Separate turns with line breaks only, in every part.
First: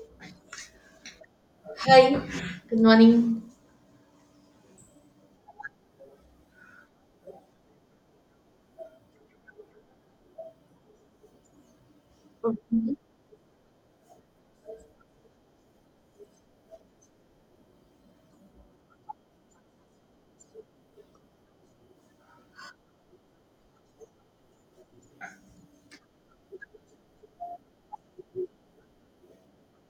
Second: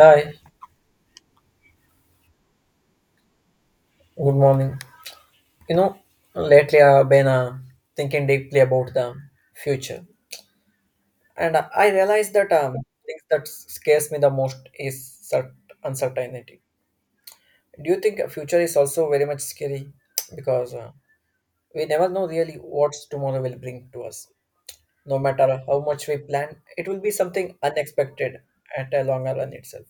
Hi,
Hi, good morning.
good morning. You know, Lately I've been thinking deeply about the future, and I realized that
Uh,
things that scares me the most is cert- uncertainty. Do you think future is also very much scary? Because we never know really what tomorrow will bring to us. No matter how much we plan, it will be something unexpected at a longer run itself.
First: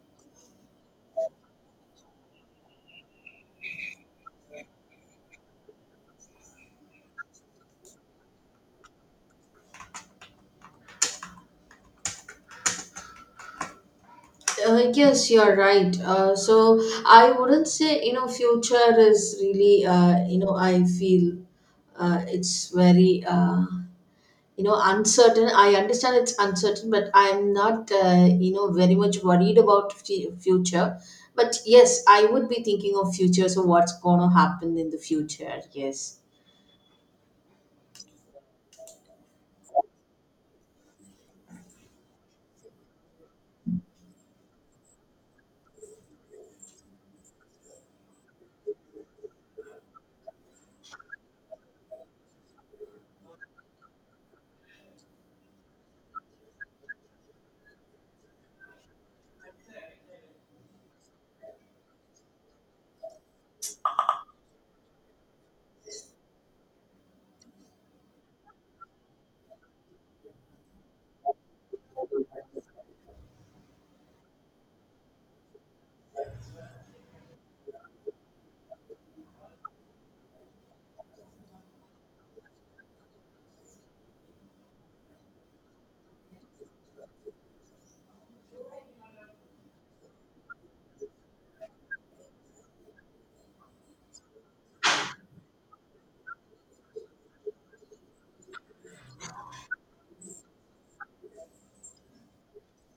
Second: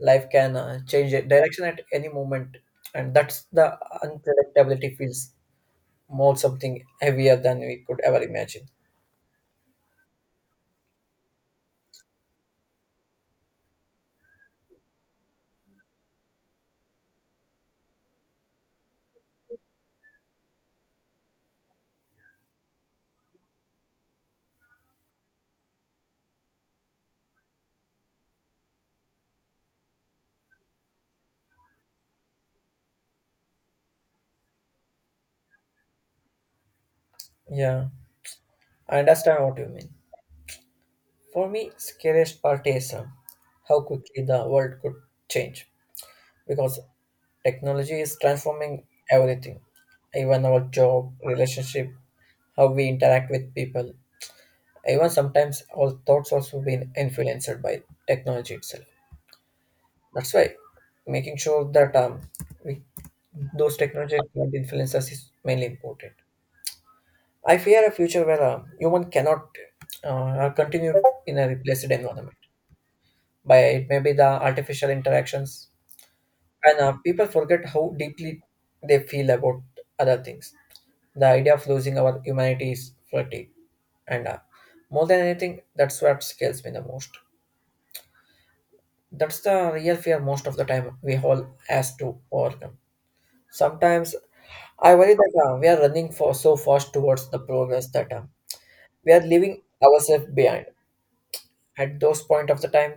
Life can direction at any moment, and that's the unpredictability feels more something heavier than we could ever imagine.
yes, you're right. So I wouldn't say, future is really, I feel it's very, uncertain. I understand it's uncertain, but I'm not, very much worried about future. But yes, I would be thinking of future. So what's going to happen in the future? Yes.
Yeah, I understand what you mean. For me, scariest part is how quickly the world could change, because technology is transforming everything, even our job, relationship, how we interact with people. Even sometimes our thoughts also been influenced by technology itself. That's why making sure that we, those technology don't influence us is mainly important. I fear a future where human cannot continue in a replaced environment by it may be the artificial interactions, and people forget how deeply they feel about other things. The idea of losing our humanity is flirty, and more than anything, that's what scares me the most. That's the real fear most of the time we all has to overcome. Sometimes I worry that we are running for so fast towards the progress that we are leaving ourselves behind. At those point of the time,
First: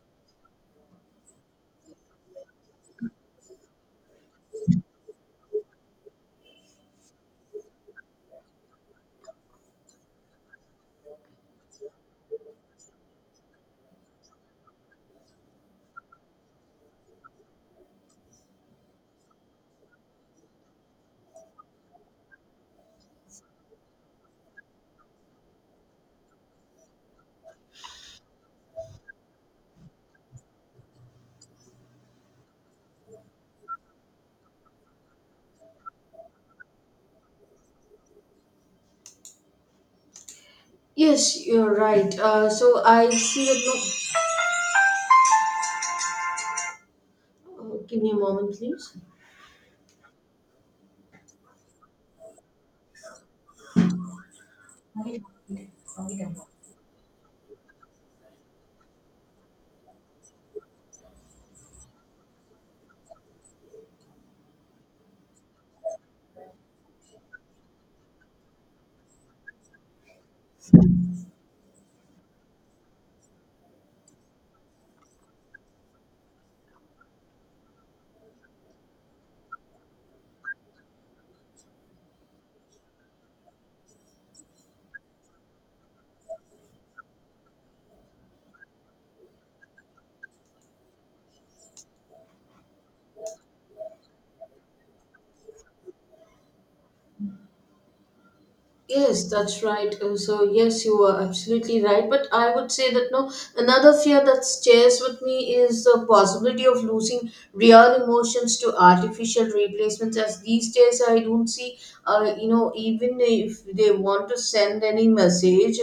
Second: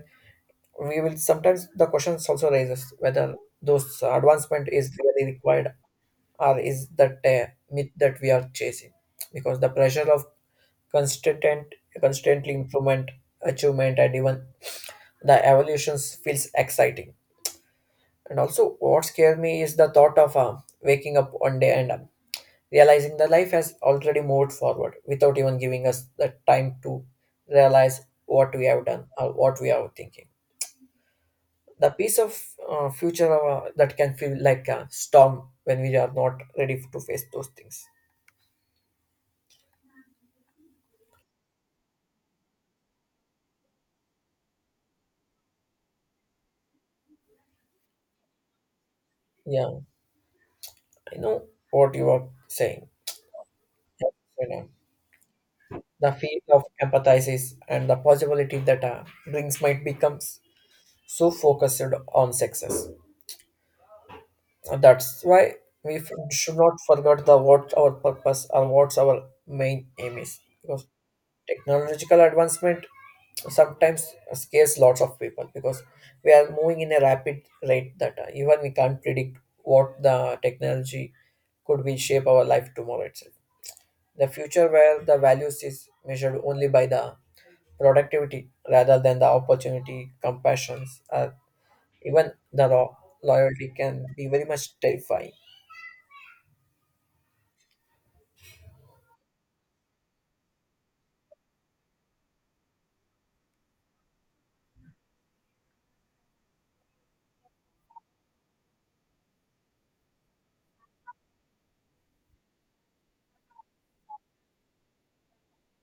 we will sometimes the questions also raises whether those advancement is really required, or is that a myth that we are chasing because the pressure of constant constantly improvement, achievement, and even the evolutions feels exciting. And also what scared me is the thought of waking up one day and realizing the life has already moved forward without even giving us the time to realize what we have done or what we are thinking. The piece of future that can feel like a storm when we are not ready to face those things.
Yes, you're right. So I see that. No, give me a moment, please.
Yeah, I know what you are saying. Yeah, so, the field of empathizes and the possibility that drinks might become so focused on success. And that's why we should not forget the what our purpose or what's our main aim is. Because technological advancement sometimes scares lots of people because we are moving in a rapid rate that even we can't predict what the technology could be shape our life tomorrow itself. The future where the values is measured only by the productivity rather than the opportunity, compassions, or even the law, loyalty can be very much terrifying.
Yes, that's right. So, yes, you are absolutely right. But I would say that no, another fear that stares with me is the possibility of losing real emotions to artificial replacements. As these days, I don't see, even if they want to send any message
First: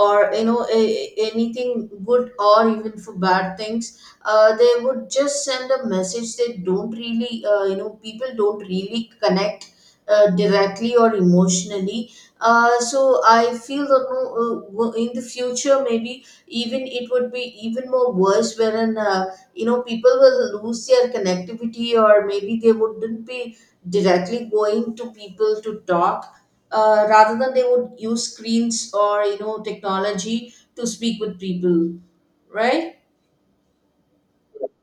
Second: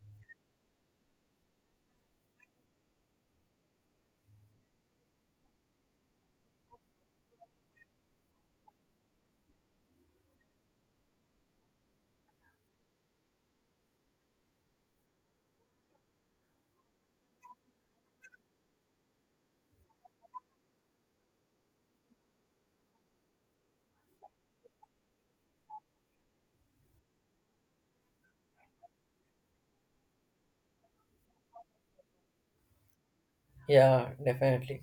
or, anything good or even for bad things, they would just send a message. They don't really, people don't really connect directly or emotionally. So I feel that no, in the future maybe even it would be even more worse, wherein people will lose their connectivity, or maybe they wouldn't be directly going to people to talk, rather than they would use screens or technology to speak with people, right.
Yeah, definitely.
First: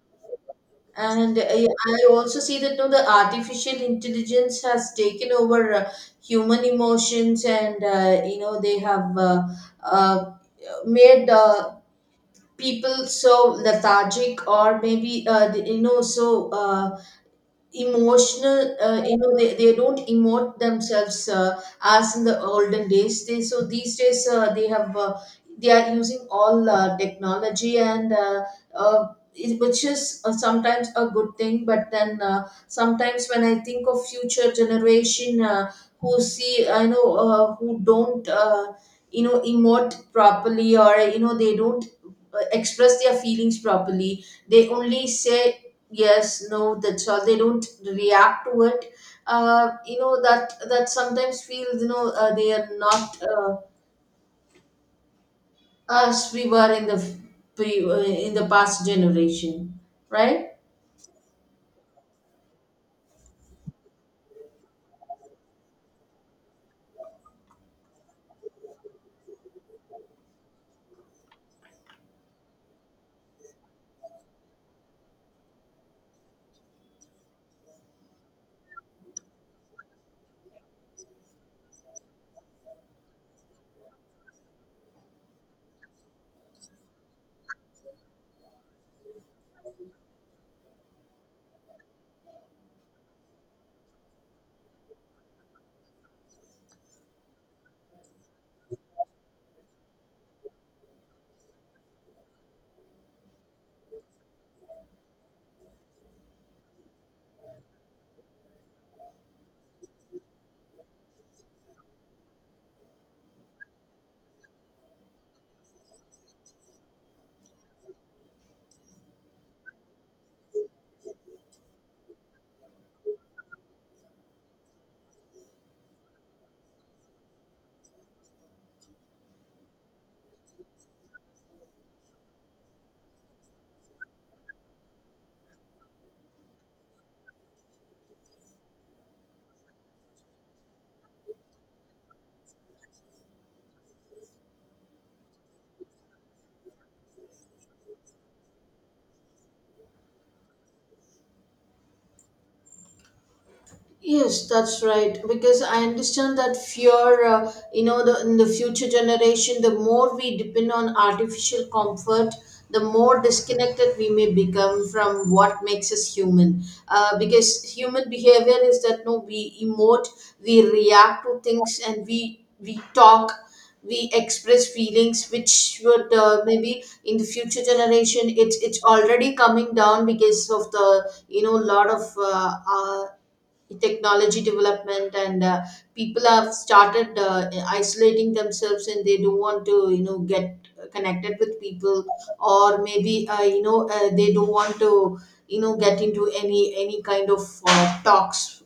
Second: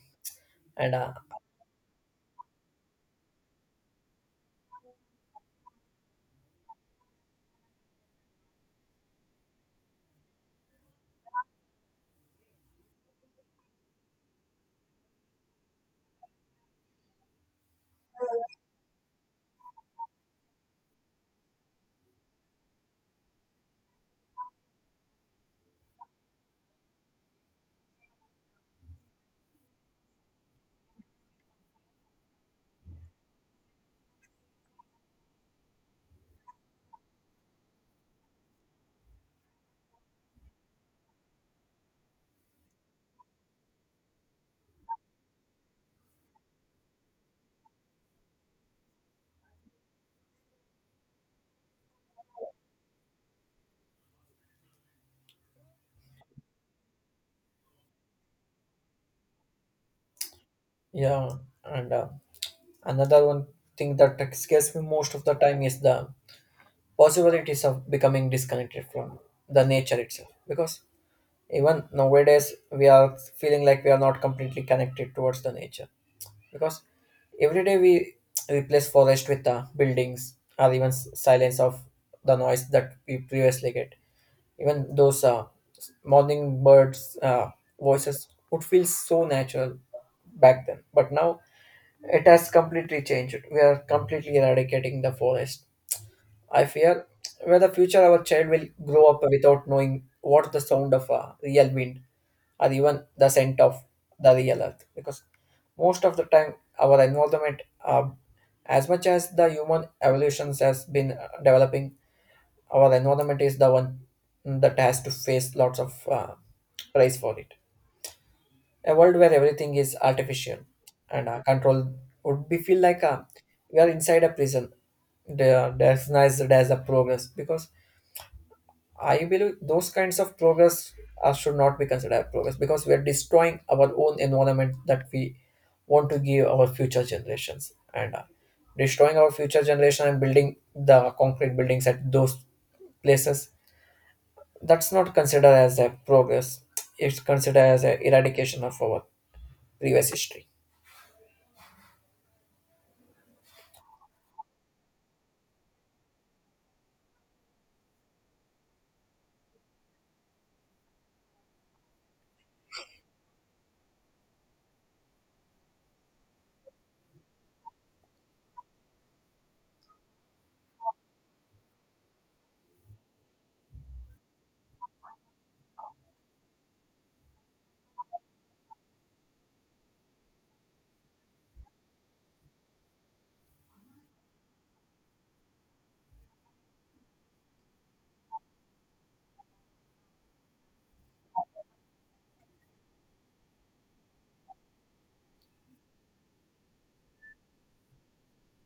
And
And I also see that no, the artificial intelligence has taken over human emotions, and they have uh, made people so lethargic, or maybe so. Emotional they don't emote themselves, as in the olden days they. So these days they are using all technology, and uh, which is sometimes a good thing, but then sometimes when I think of future generation who see I know who don't emote properly, or they don't express their feelings properly, they only say yes, no, that's all, they don't react to it, that sometimes feels they are not us, we were in the in the past generation, right.
yeah, and another one thing that scares me most of the time is the possibilities of becoming disconnected from the nature itself, because even nowadays we are feeling like we are not completely connected towards the nature, because every day we replace forest with buildings, or even silence of the noise that we previously get. Even those morning birds voices would feel so natural back then, but now it has completely changed. We are completely eradicating the forest. I fear where the future our child will grow up without knowing what the sound of a real wind or even the scent of the real earth. Because most of the time, our environment, as much as the human evolutions has been developing, our environment is the one that has to face lots of price for it. A world where everything is artificial and controlled would be feel like we are inside a prison. There's a progress because I believe those kinds of progress should not be considered as progress, because we are destroying our own environment that we want to give our future generations, and destroying our future generation and building the concrete buildings at those places. That's not considered as a progress, it's considered as a eradication of our previous history.
Yes, that's right. Because I understand that fear, in the future generation, the more we depend on artificial comfort, the more disconnected we may become from what makes us human. Because human behavior is that no, we emote, we react to things, and we talk, we express feelings, which would maybe in the future generation, it's already coming down because of the lot of technology development, and people have started isolating themselves, and they don't want to get connected with people, or maybe they don't want to get into any kind of talks,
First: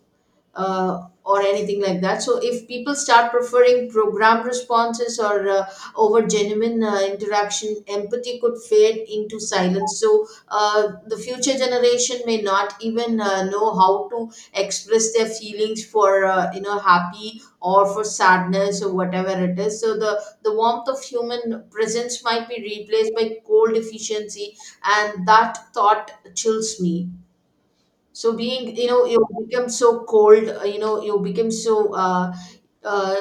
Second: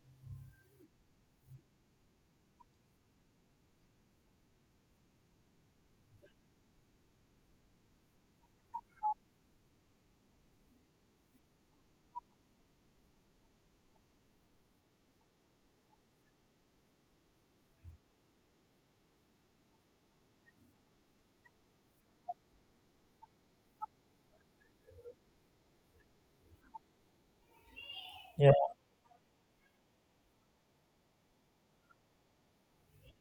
or anything like that. So if people start preferring program responses or over genuine interaction, empathy could fade into silence. So the future generation may not even know how to express their feelings for happy or for sadness or whatever it is. So the warmth of human presence might be replaced by cold efficiency, and that thought chills me. So
yeah
being, you become so cold, you become so uh,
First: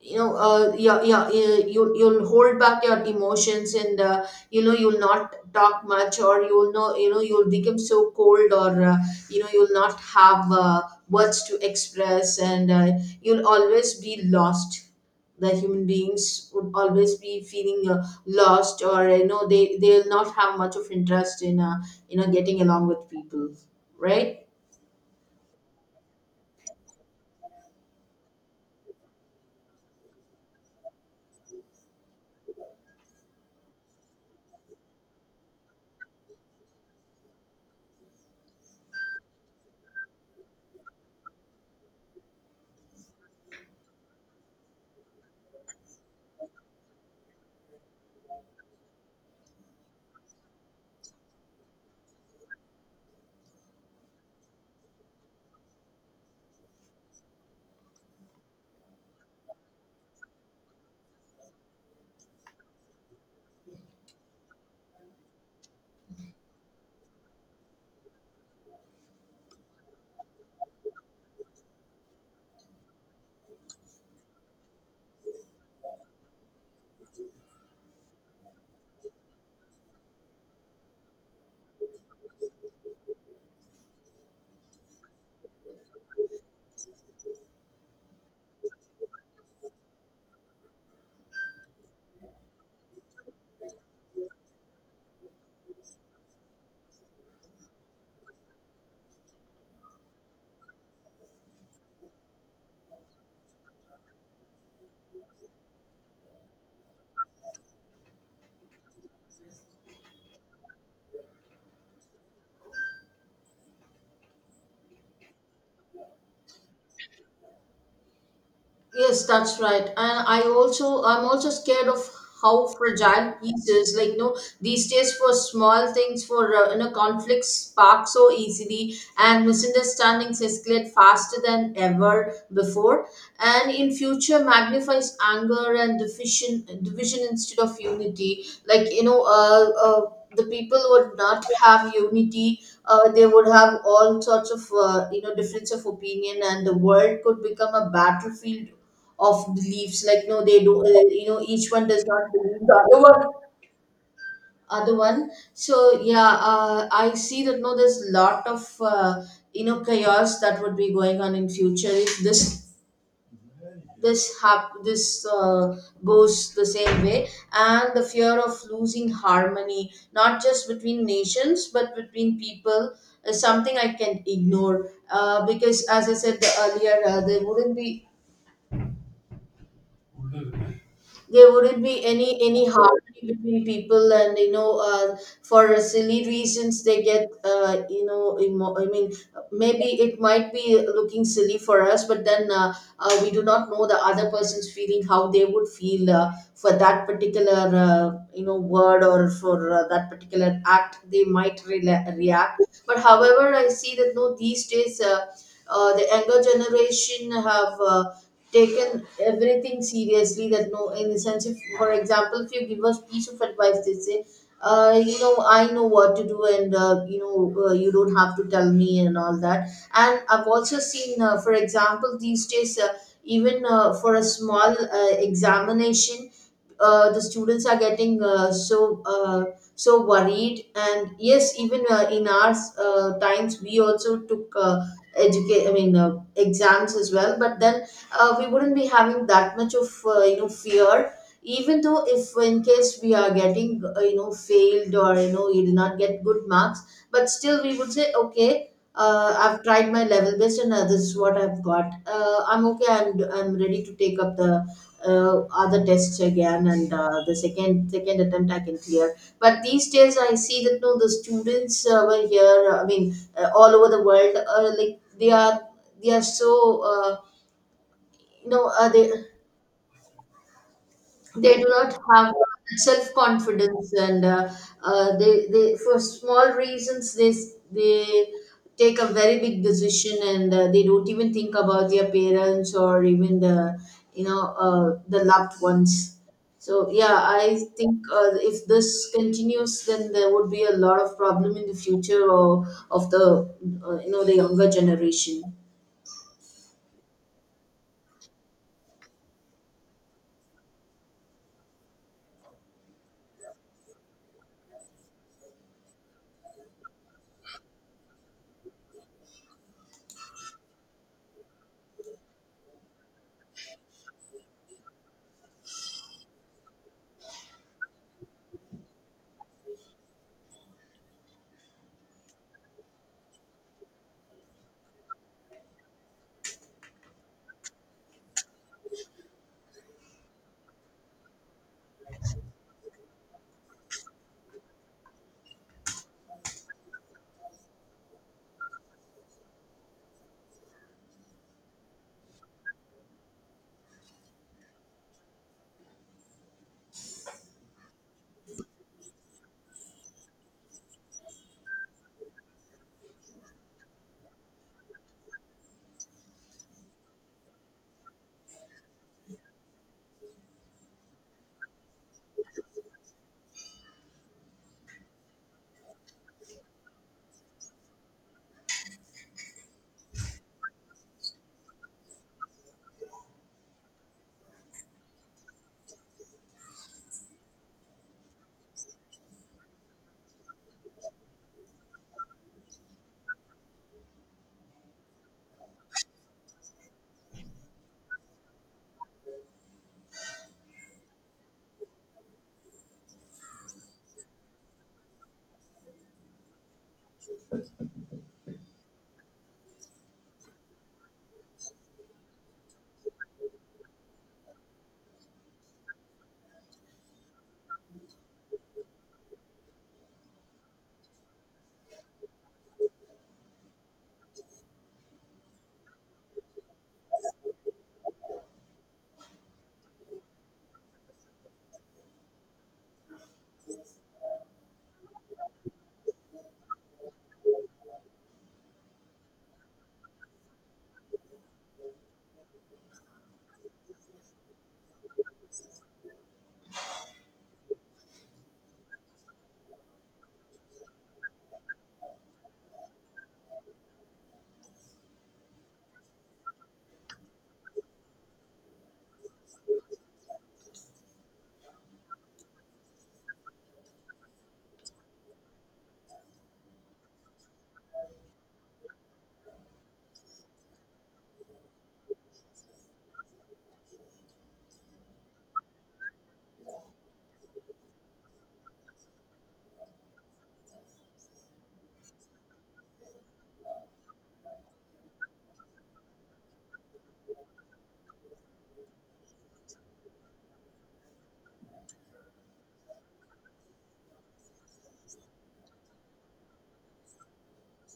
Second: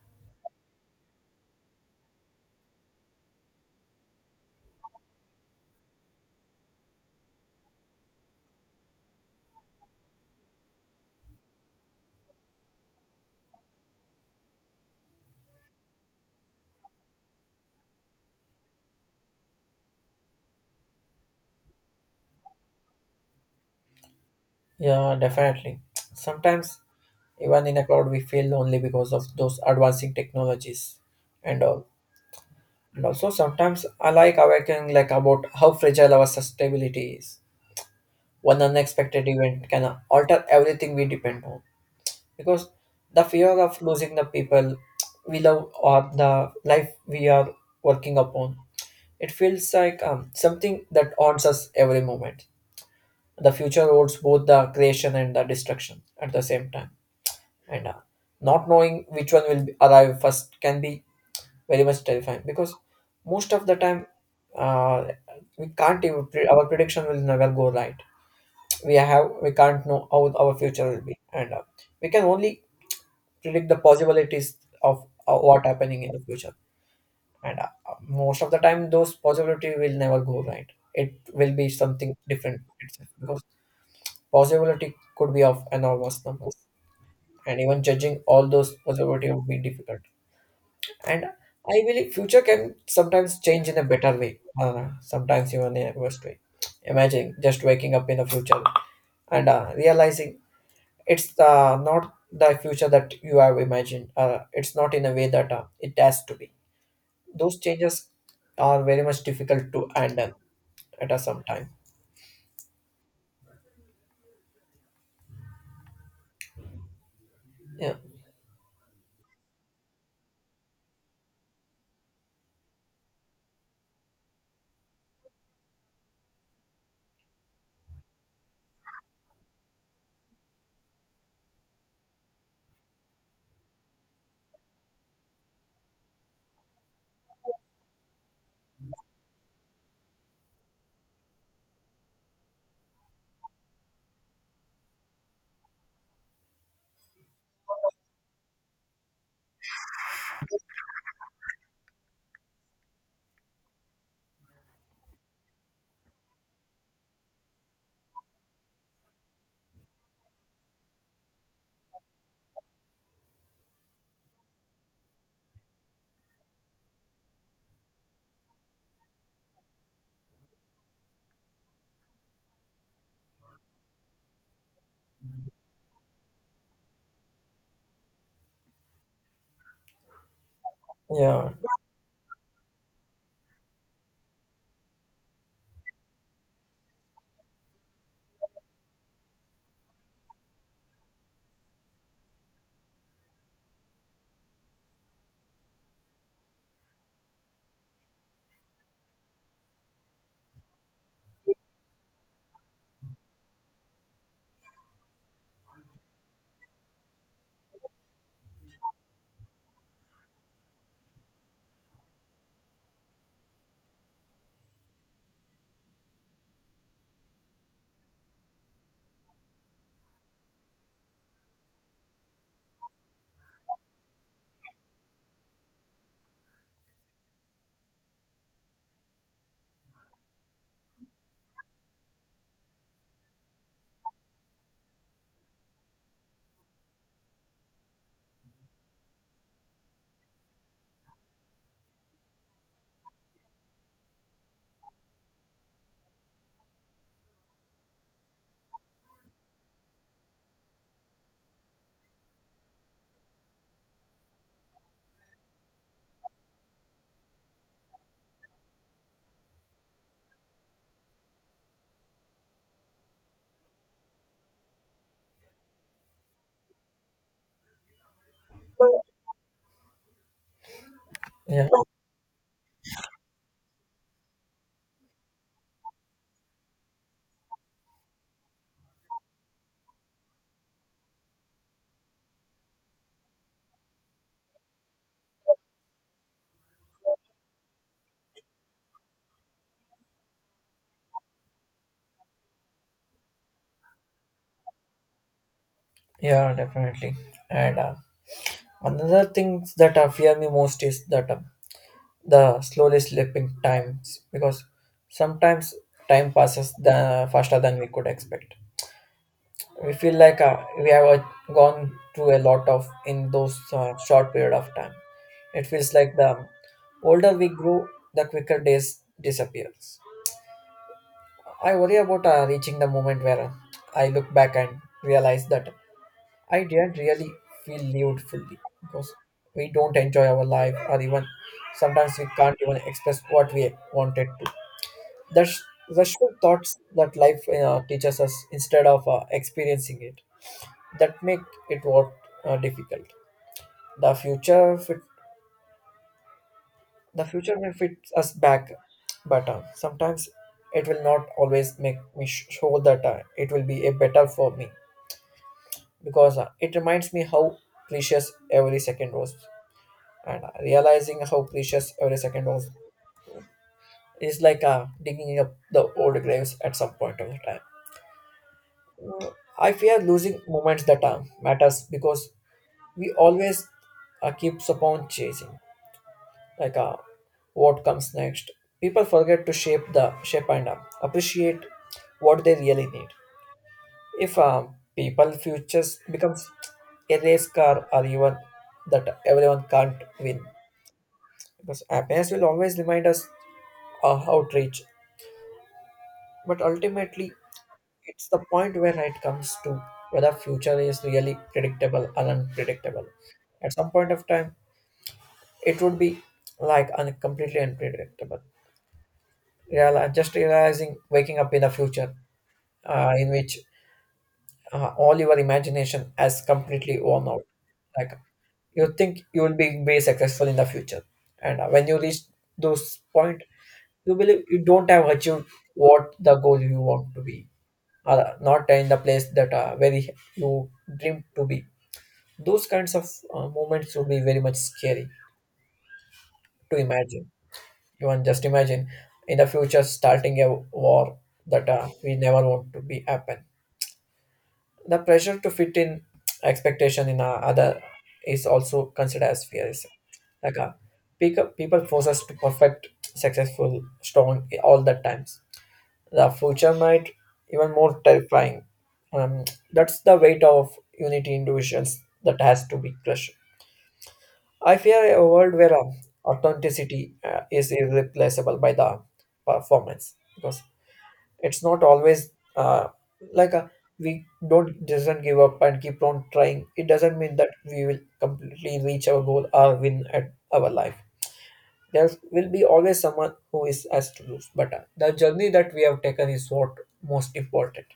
yeah, yeah, yeah, you'll hold back your emotions, and you'll not talk much, or you'll know you'll become so cold, or you'll not have words to express, and you'll always be lost. The human beings would always be feeling lost, or they'll not have much of interest in getting along with people, right.
yeah definitely. Sometimes even in a cloud we feel lonely because of those advancing technologies and all. And also sometimes I like awakening like about how fragile our sustainability is. One unexpected event can alter everything we depend on. Because the fear of losing the people we love or the life we are working upon, it feels like something that haunts us every moment. The future holds both the creation and the destruction at the same time. And not knowing which one will arrive first can be very much terrifying, because most of the time uh, we can't even pre- our prediction will never go right. We can't know how our future will be, and we can only predict the possibilities of what happening in the future. And most of the time those possibility will never go right, it will be something different itself, because possibility could be of enormous numbers and even judging all those possibility would be difficult. And I believe future can sometimes change in a better way, sometimes even in a worse way. Imagine just waking up in the future and realizing it's not the future that you have imagined. It's not in a way that it has to be. Those changes are very much difficult to handle at a some time. Yeah,
Yes, that's right. And I'm also scared of how fragile peace is. Like, these days for small things, for conflicts spark so easily, and misunderstandings escalate faster than ever before, and in future magnifies anger and division instead of unity, like the people would not have unity, they would have all sorts of difference of opinion, and the world could become a battlefield of beliefs, like no, they do each one does not believe the other one so yeah, I see that no, there's a lot of chaos that would be going on in future, if this goes the same way, and the fear of losing harmony, not just between nations but between people, is something I can ignore. Because as I said earlier,
yeah,
there wouldn't be any harmony between people, and for silly reasons they get I mean, maybe it might be looking silly for us, but then we do not know the other person's feeling, how they would feel for that particular word, or for that particular act they might rela react. But however I see that no, these days the younger generation have taken everything seriously that no, in the sense if for example if you give us piece of advice they say I know what to do, and you don't have to tell me and all that. And I've also seen for example these days, even for a small examination, the students are getting so worried. And yes, even in our times we also took educate I mean, exams as well. But then we wouldn't be having that much of fear, even though if in case we are getting failed, or you did not get good marks, but still we would say okay, I've tried my level best, and this is what I've got. I'm okay. I'm ready to take up the other tests again, and the second attempt I can clear. But these days I see that no the students over here, I mean all over the world, like they are so you know uh, they they
yeah,
do not have self confidence, and they for small reasons they take a very big decision, and they don't even think about their parents or even the the loved ones. So yeah, I think if this continues, then there would be a lot of problem in the future, or of the the younger generation.
yeah, definitely. And another thing that fear me most is that. The slowly slipping times, because sometimes time passes the faster than we could expect. We feel like we have gone through a lot of in those short period of time. It feels like the older we grow, the quicker days disappears. I worry about reaching the moment where I look back and realize that I didn't really feel lived fully, because we don't enjoy our life or even sometimes we can't even express what we wanted to. That's the thoughts that life teaches us instead of experiencing it that make it what difficult. The future fit, the future may fit us back, but sometimes it will not always make me sure that it will be a better for me, because it reminds me how precious every second was. And realizing how precious every second was is like digging up the old graves at some point of the time. I fear losing moments that matters because we always keeps upon chasing like what comes next. People forget to shape and appreciate what they really need. If people futures becomes a race car or even that everyone can't win, because happiness will always remind us how to reach, but ultimately it's the point where it comes to whether future is really predictable or unpredictable. At some point of time, it would be like completely unpredictable. Just realizing waking up in the future in which all your imagination has completely worn out. Like you think you will be very successful in the future, and when you reach those point, you believe you don't have achieved what the goal you want to be, not in the place that where you dream to be. Those kinds of moments would be very much scary to imagine. You can just imagine in the future starting a war that we never want to be happen. The pressure to fit in expectation in other is also considered as fear. Is Like people force us to perfect, successful, strong all the times. The future might even more terrifying. Um, that's the weight of unity individuals that has to be crushed. I fear a world where authenticity is irreplaceable by the performance, because it's not always uh, like a, we don't doesn't give up and keep on trying. It doesn't mean that we will completely reach our goal or win at our life. There will be always someone who is has to lose, but the journey that we have taken is what most important.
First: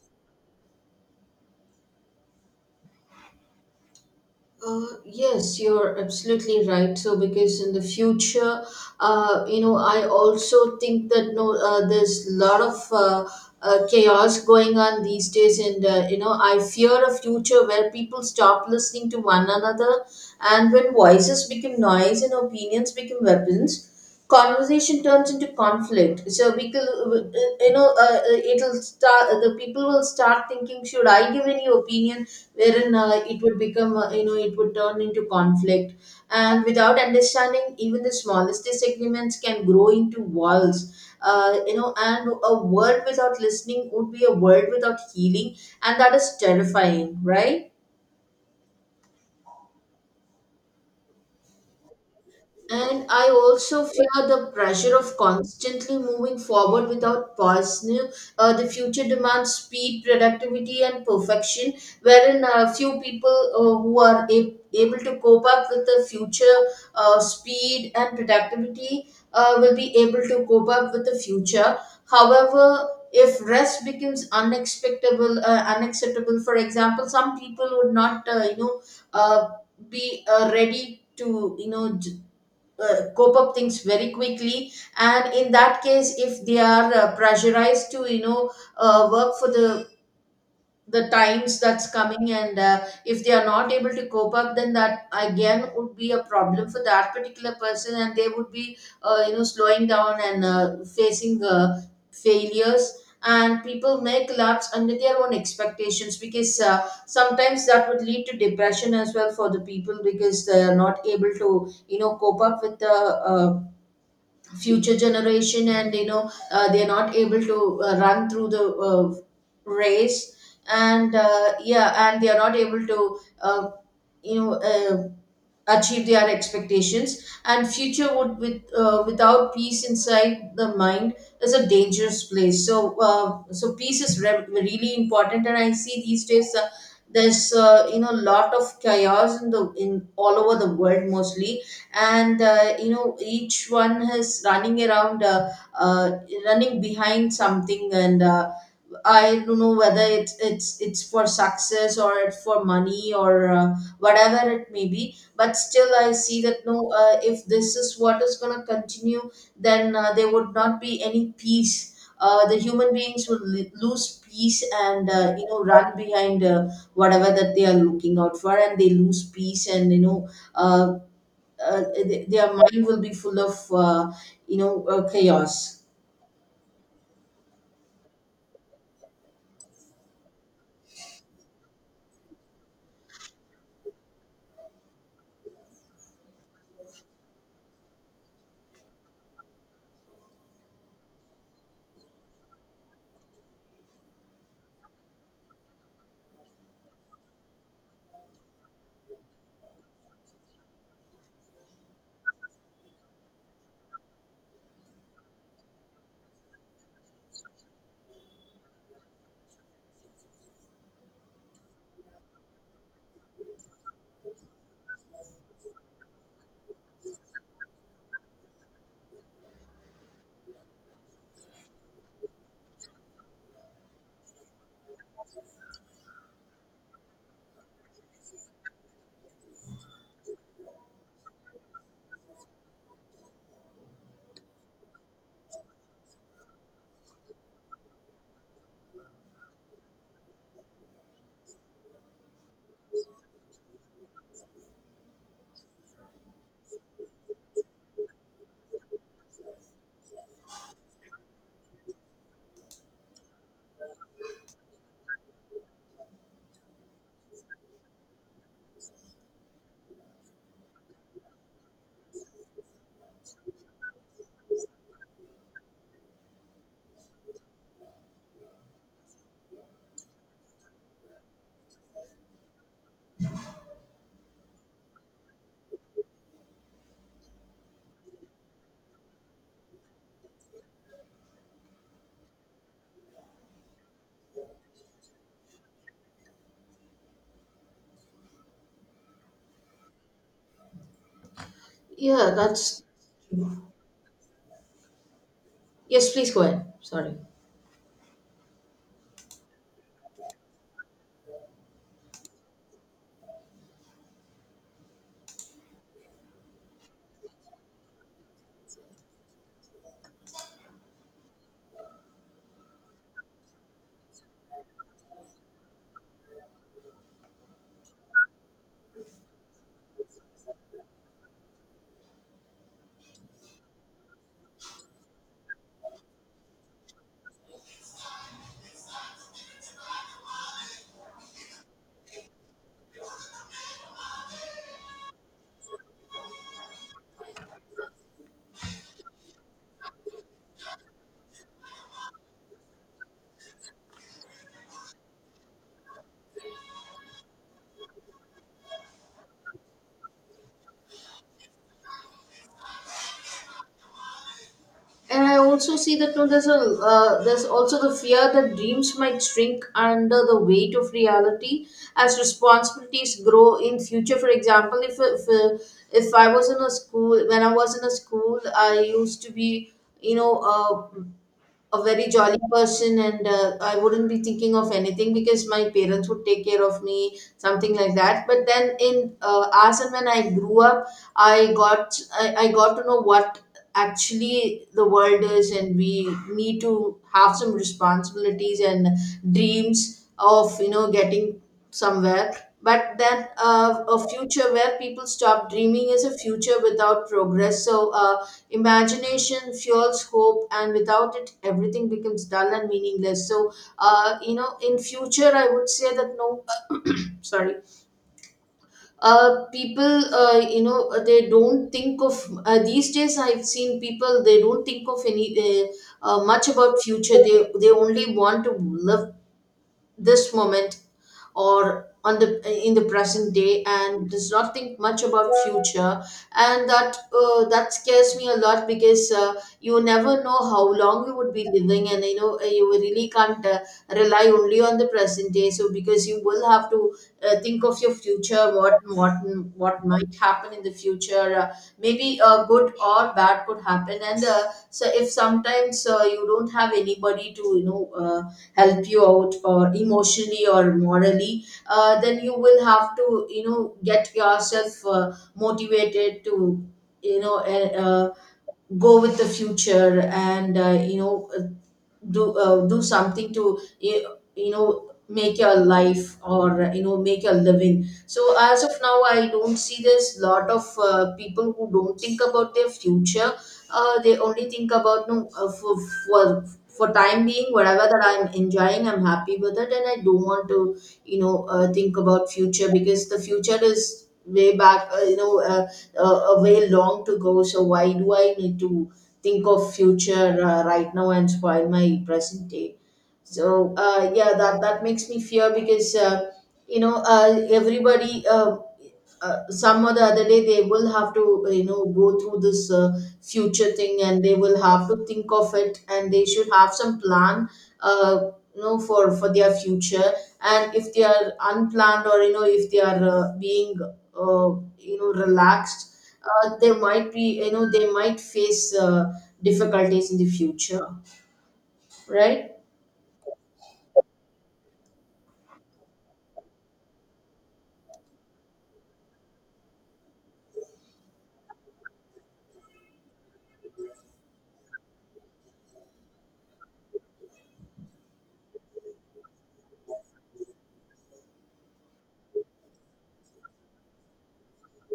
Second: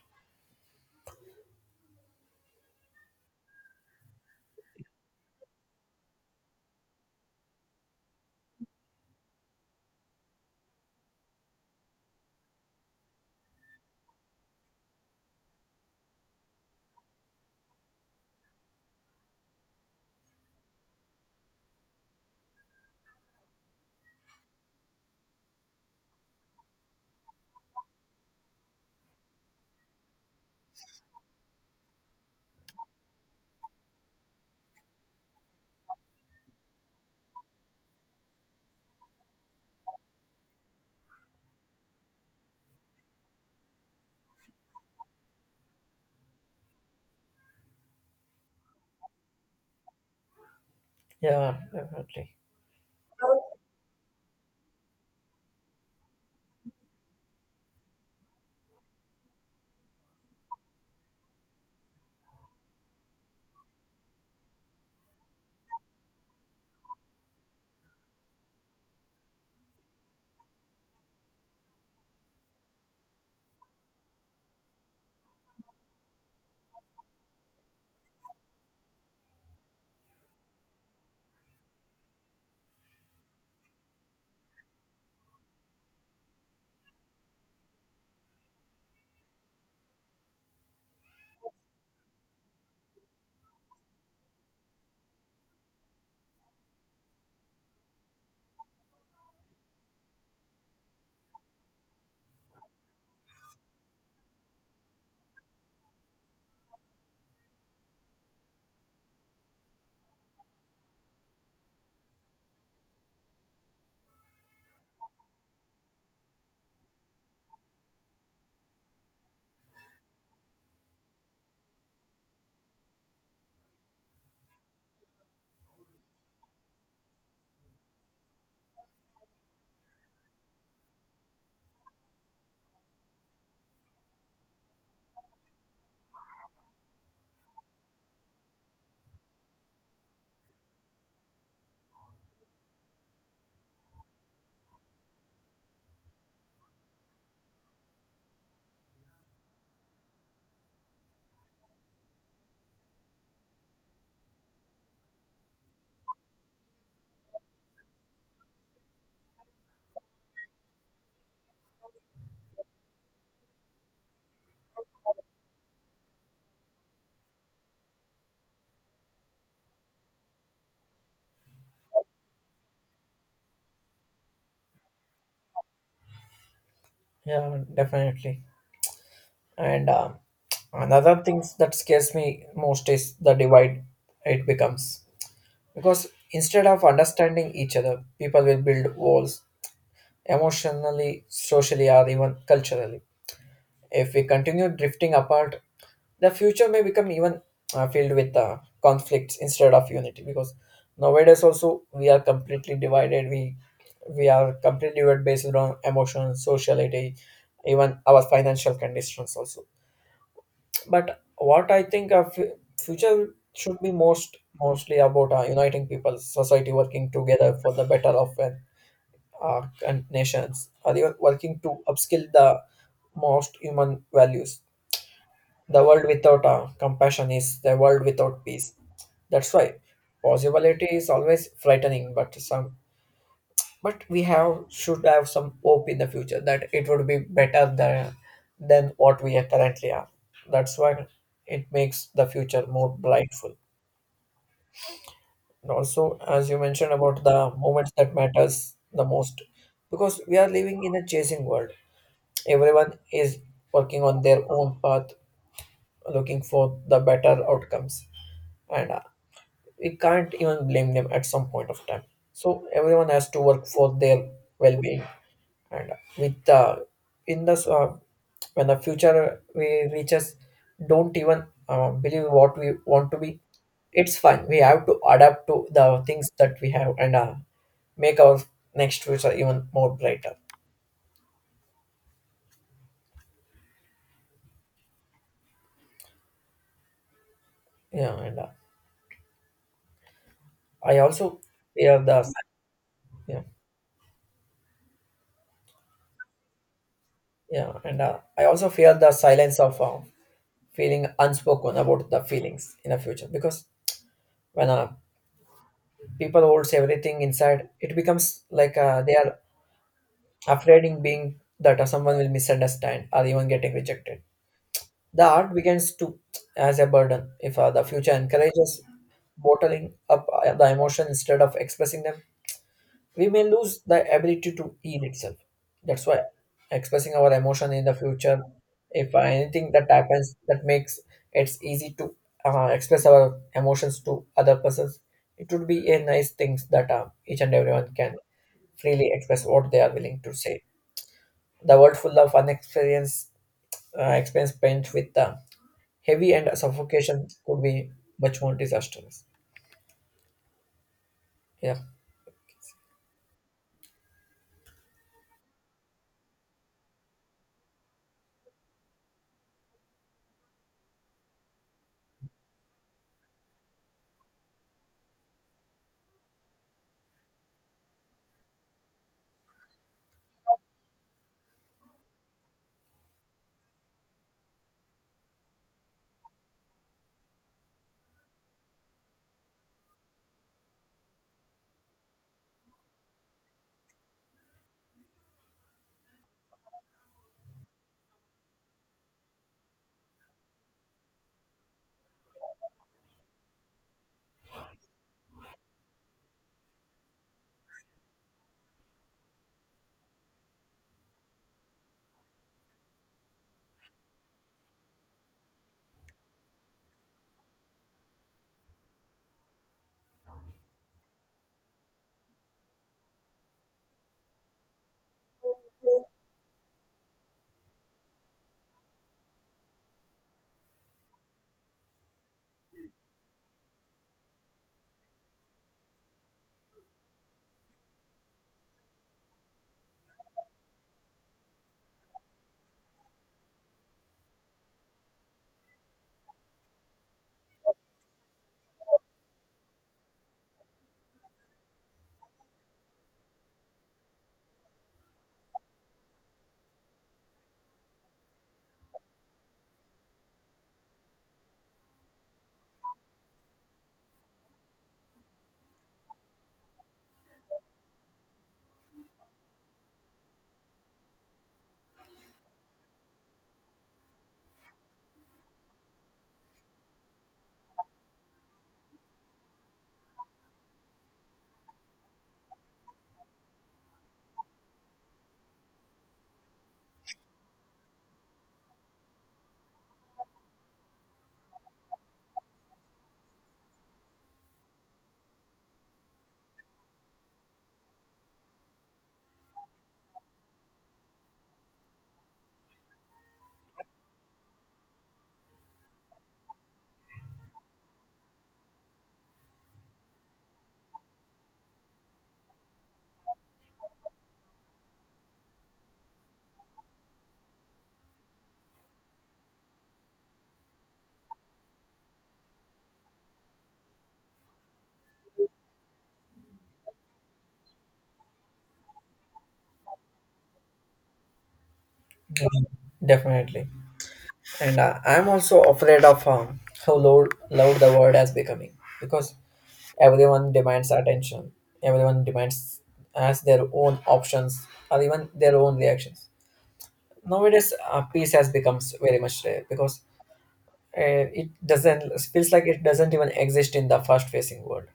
Yes, you're absolutely right. So, because in the future, I also think that no, there's a lot of chaos going on these days, and I fear a future where people stop listening to one another, and when voices become noise and opinions become weapons, conversation turns into conflict. So we could, it'll start the people will start thinking, should I give any opinion, wherein it would become it would turn into conflict. And without understanding, even the smallest disagreements can grow into walls. And a world without listening would be a world without healing, and that is terrifying, right.
Yeah, definitely.
And I also fear the pressure of constantly moving forward without pause. The future demands speed, productivity, and perfection, wherein few people who are able to cope up with the future speed and productivity will be able to cope up with the future. However, if rest becomes unexpectable, unacceptable, for example, some people would not, uh, be ready to cope up things very quickly, and in that case if they are pressurized to work for the times that's coming. And if they are not able to cope up, then that again would be a problem for that particular person, and they would be slowing down and facing failures. And people may collapse under their own expectations, because sometimes that would lead to depression as well for the people, because they are not able to cope up with the future generation. And they're not able to run through the race. And yeah, and they are not able to you know uh, achieve their expectations. And future would with without peace inside the mind is a dangerous place. So so peace is really important, and I see these days there's a lot of chaos in the in all over the world mostly. And each one is running around, uh, running behind something. And I don't know whether it's for success or it's for money, or whatever it may be, but still I see that no, if this is what is going to continue, then there would not be any peace. The human beings will lose peace and run behind whatever that they are looking out for, and they lose peace. And uh, their mind will be full of uh, chaos.
Yeah, definitely. And another things that scares me most is the divide it becomes. Because instead of understanding each other, people will build walls emotionally, socially, or even culturally. If we continue drifting apart, the future may become even filled with conflicts instead of unity, because nowadays also we are completely divided. We are completely divided based on emotions, sociality, even our financial conditions also. But what I think of future should be mostly about uniting people, society working together for the better of our nations, or even working to upskill the most human values. The world without compassion is the world without peace. That's why possibility is always frightening, but some but we have should have some hope in the future that it would be better than what we are currently are. That's why it makes the future more brightful. And also, as you mentioned about the moments that matters the most, because we are living in a chasing world. Everyone is working on their own path, looking for the better outcomes and we can't even blame them at some point of time. So everyone has to work for their well-being, and with the in this, when the future we reaches, don't even believe what we want to be. It's fine. We have to adapt to the things that we have and make our next future even more brighter. Yeah, and uh, I also fear the
Yeah, that's...
yeah.
Yes, please go ahead. Sorry.
yeah, and I also fear the silence of feeling unspoken about the feelings in the future because when people holds everything inside it becomes like they are afraid in being that someone will misunderstand or even getting rejected the art begins to as a burden if the future encourages bottling up the emotion instead of expressing them we may lose the ability to heal itself. That's why expressing our emotion in the future, if anything that happens that makes it's easy to express our emotions to other persons, it would be a nice thing that each and everyone can freely express what they are willing to say. The world full of unexperienced experience paint with heavy and suffocation could be much more disastrous. Yeah,
And I also see that no, there's a there's also the fear that dreams might shrink under the weight of reality as responsibilities grow in future. For example, if I was in a school when I was in a school, I used to be you know uh, a very jolly person, and I wouldn't be thinking of anything because my parents would take care of me, something like that. But then in as and when I grew up, I got to know what actually the world is, and we need to have some responsibilities and dreams of getting somewhere. But then a future where people stop dreaming is a future without progress. So imagination fuels hope, and without it, everything becomes dull and meaningless. So, in future, I would say that no, sorry, people, they don't think of these days. I've seen people, they don't think of any much about future. They only want to live this moment, or on the in the present day, and does not think much about future. And that that scares me a lot, because you never know how long you would be living, and you know you really can't rely only on the present day. So because you will have to think of your future, what what might happen in the future. Maybe good or bad could happen. And so if sometimes you don't have anybody to help you out, or emotionally or morally, then you will have to get yourself motivated to you know eh, uh, go with the future. And do do something to you, you know make your life, or you know, make your living. So as of now, I don't see this, lot of people who don't think about their future. They only think about no, for for time being, whatever that I'm enjoying, I'm happy with it, and I don't want to think about future, because the future is way back, uh, a way long to go. So why do I need to think of future right now and spoil my present day? So yeah, that makes me fear, because everybody, some or the other day, they will have to go through this future thing, and they will have to think of it, and they should have some plan, uh, for their future. And if they are unplanned, or you know, if they are being uh, relaxed, they might be, you know, they might face difficulties in the future, right?
definitely. And I'm also afraid of how loud the world has becoming because everyone demands attention. Everyone demands as their own options or even their own reactions. Nowadays, peace has become very much rare because uh, it doesn't it feels like it doesn't even exist in the fast facing world.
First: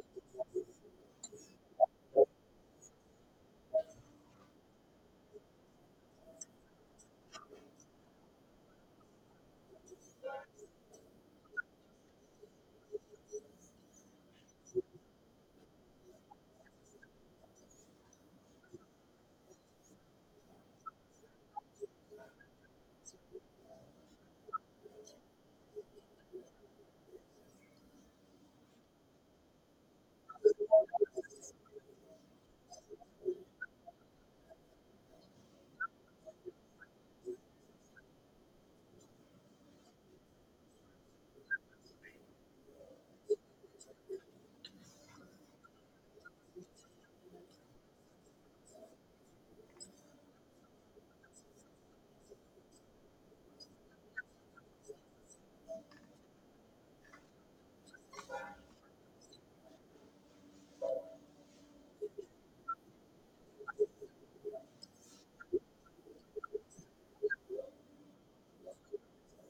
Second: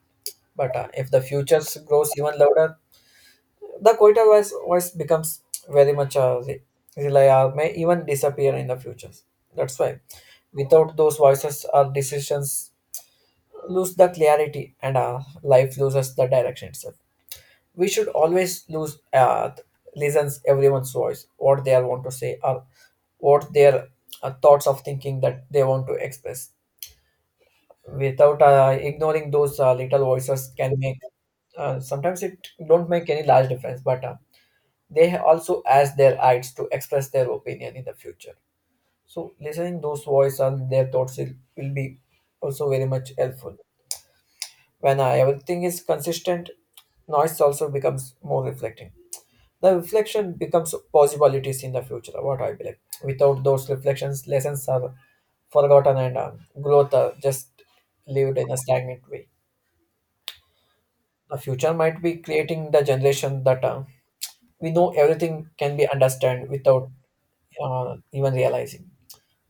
But if the future grows even louder, the quieter voice becomes very much rely or may even disappear in the future. That's why without those voices, our decisions lose the clarity and our life loses the direction itself. We should always lose listens everyone's voice, what they are want to say or what their thoughts of thinking that they want to express. Without ignoring those little voices can make sometimes it don't make any large difference, but they also ask their rights to express their opinion in the future so listening those voice and their thoughts will be also very much helpful when everything is consistent noise also becomes more reflecting the reflection becomes possibilities in the future what I believe without those reflections lessons are forgotten and growth are just lived in a stagnant way the future might be creating the generation that we know everything can be understood without even realizing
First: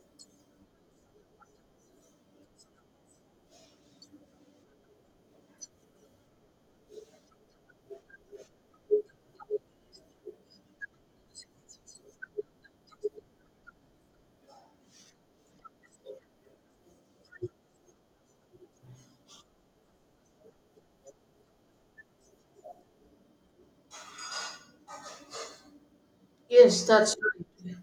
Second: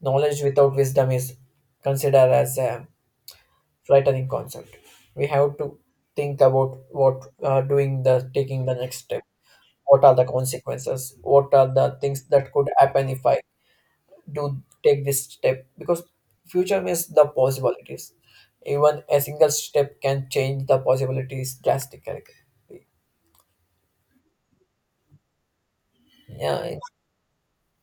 knowledge without wisdom is considered as a frightening concept. We have to think about what doing the taking the next step. What are the consequences? What are the things that could happen if I do take this step? Because future means the possibilities. Even a single step can change the possibilities drastically. Yeah,
Yes, that's right.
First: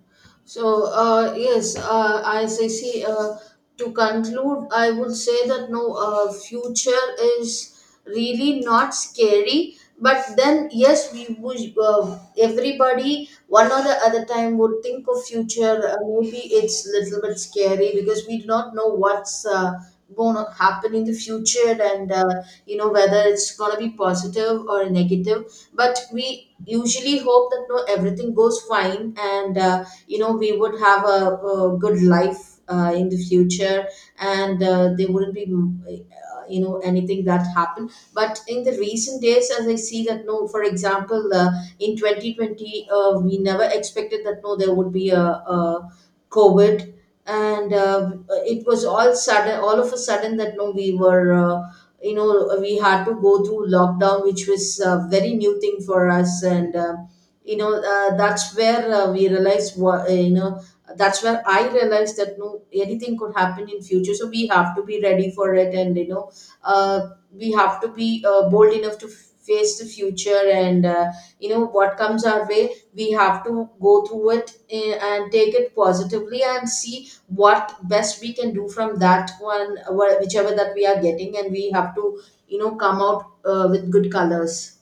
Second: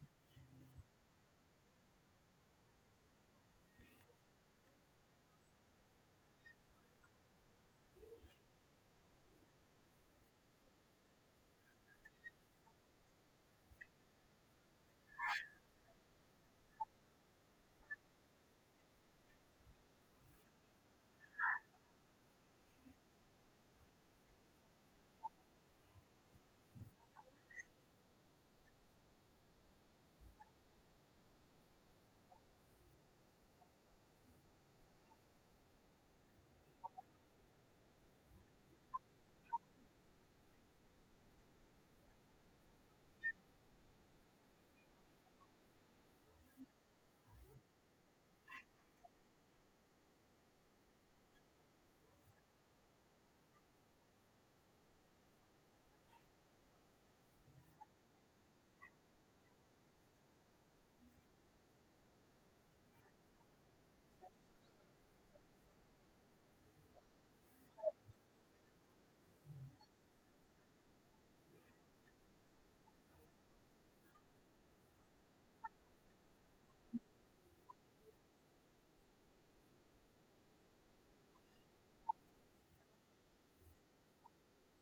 So, yes, as I see, to conclude, I would say that no, future is really not scary. But then, yes, we would, everybody, one or the other time, would think of future. Maybe it's little bit scary because we do not know what's going to happen in the future, and, whether it's going to be positive or negative. But we usually hope that no, everything goes fine, and we would have a good life in the future. And there wouldn't be anything that happened. But in the recent days, as I see that no, for example, in 2020 we never expected that no, there would be a COVID. And it was all sudden, all of a sudden, that no, we were we had to go through lockdown, which was a very new thing for us. And that's where we realized what, that's where I realized that no, anything could happen in future. So we have to be ready for it, and you know, uh, we have to be bold enough to face the future. And what comes our way, we have to go through it, and take it positively, and see what best we can do from that one, whichever that we are getting. And we have to come out with good colors.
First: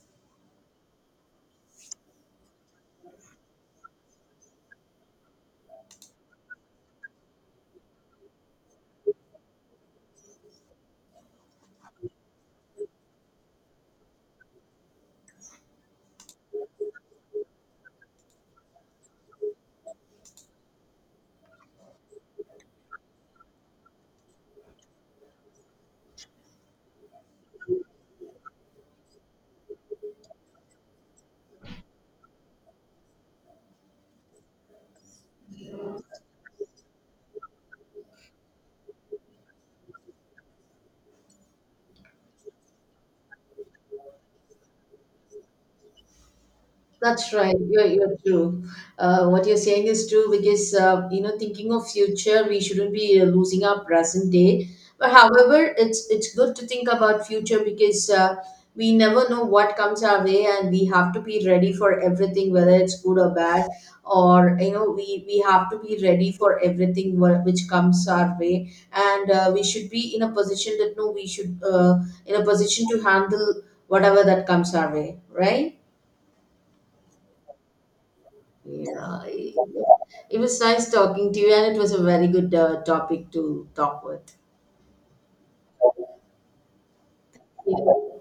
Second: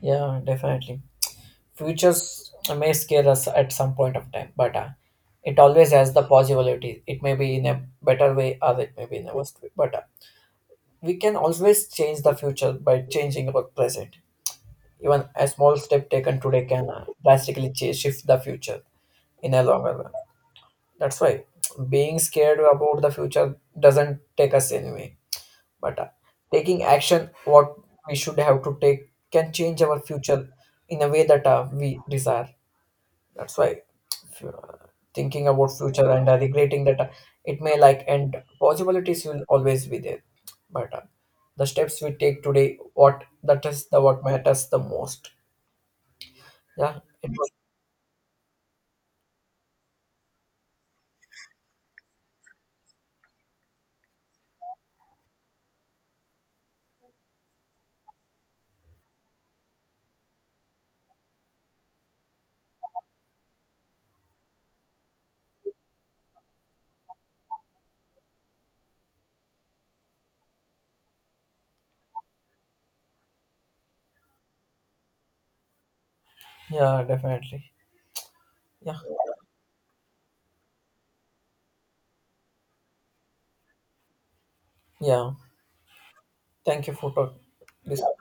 yeah, definitely. Futures may scare us at some point of time, but it always has the possibility. It may be in a better way or it may be in a worse way, but we can always change the future by changing our present. Even a small step taken today can drastically shift the future in a longer run. That's why being scared about the future doesn't take us anyway, but taking action what we should have to take can change our future in a way that we desire. That's why thinking about future and regretting that it may like end. Possibilities will always be there but the steps we take today what that is the what matters the most. yeah it
That's
was,
right. You're true. What you're saying is true, because thinking of future, we shouldn't be losing our present day. But however, it's good to think about future, because we never know what comes our way, and we have to be ready for everything, whether it's good or bad. Or you know, we have to be ready for everything which comes our way. And we should be in a position that no, we should in a position to handle whatever that comes our way, right?
Yeah, definitely. yeah
Yeah, it was nice talking to you, and it was a very good topic to talk with.
yeah thank you for talk, this
Yeah.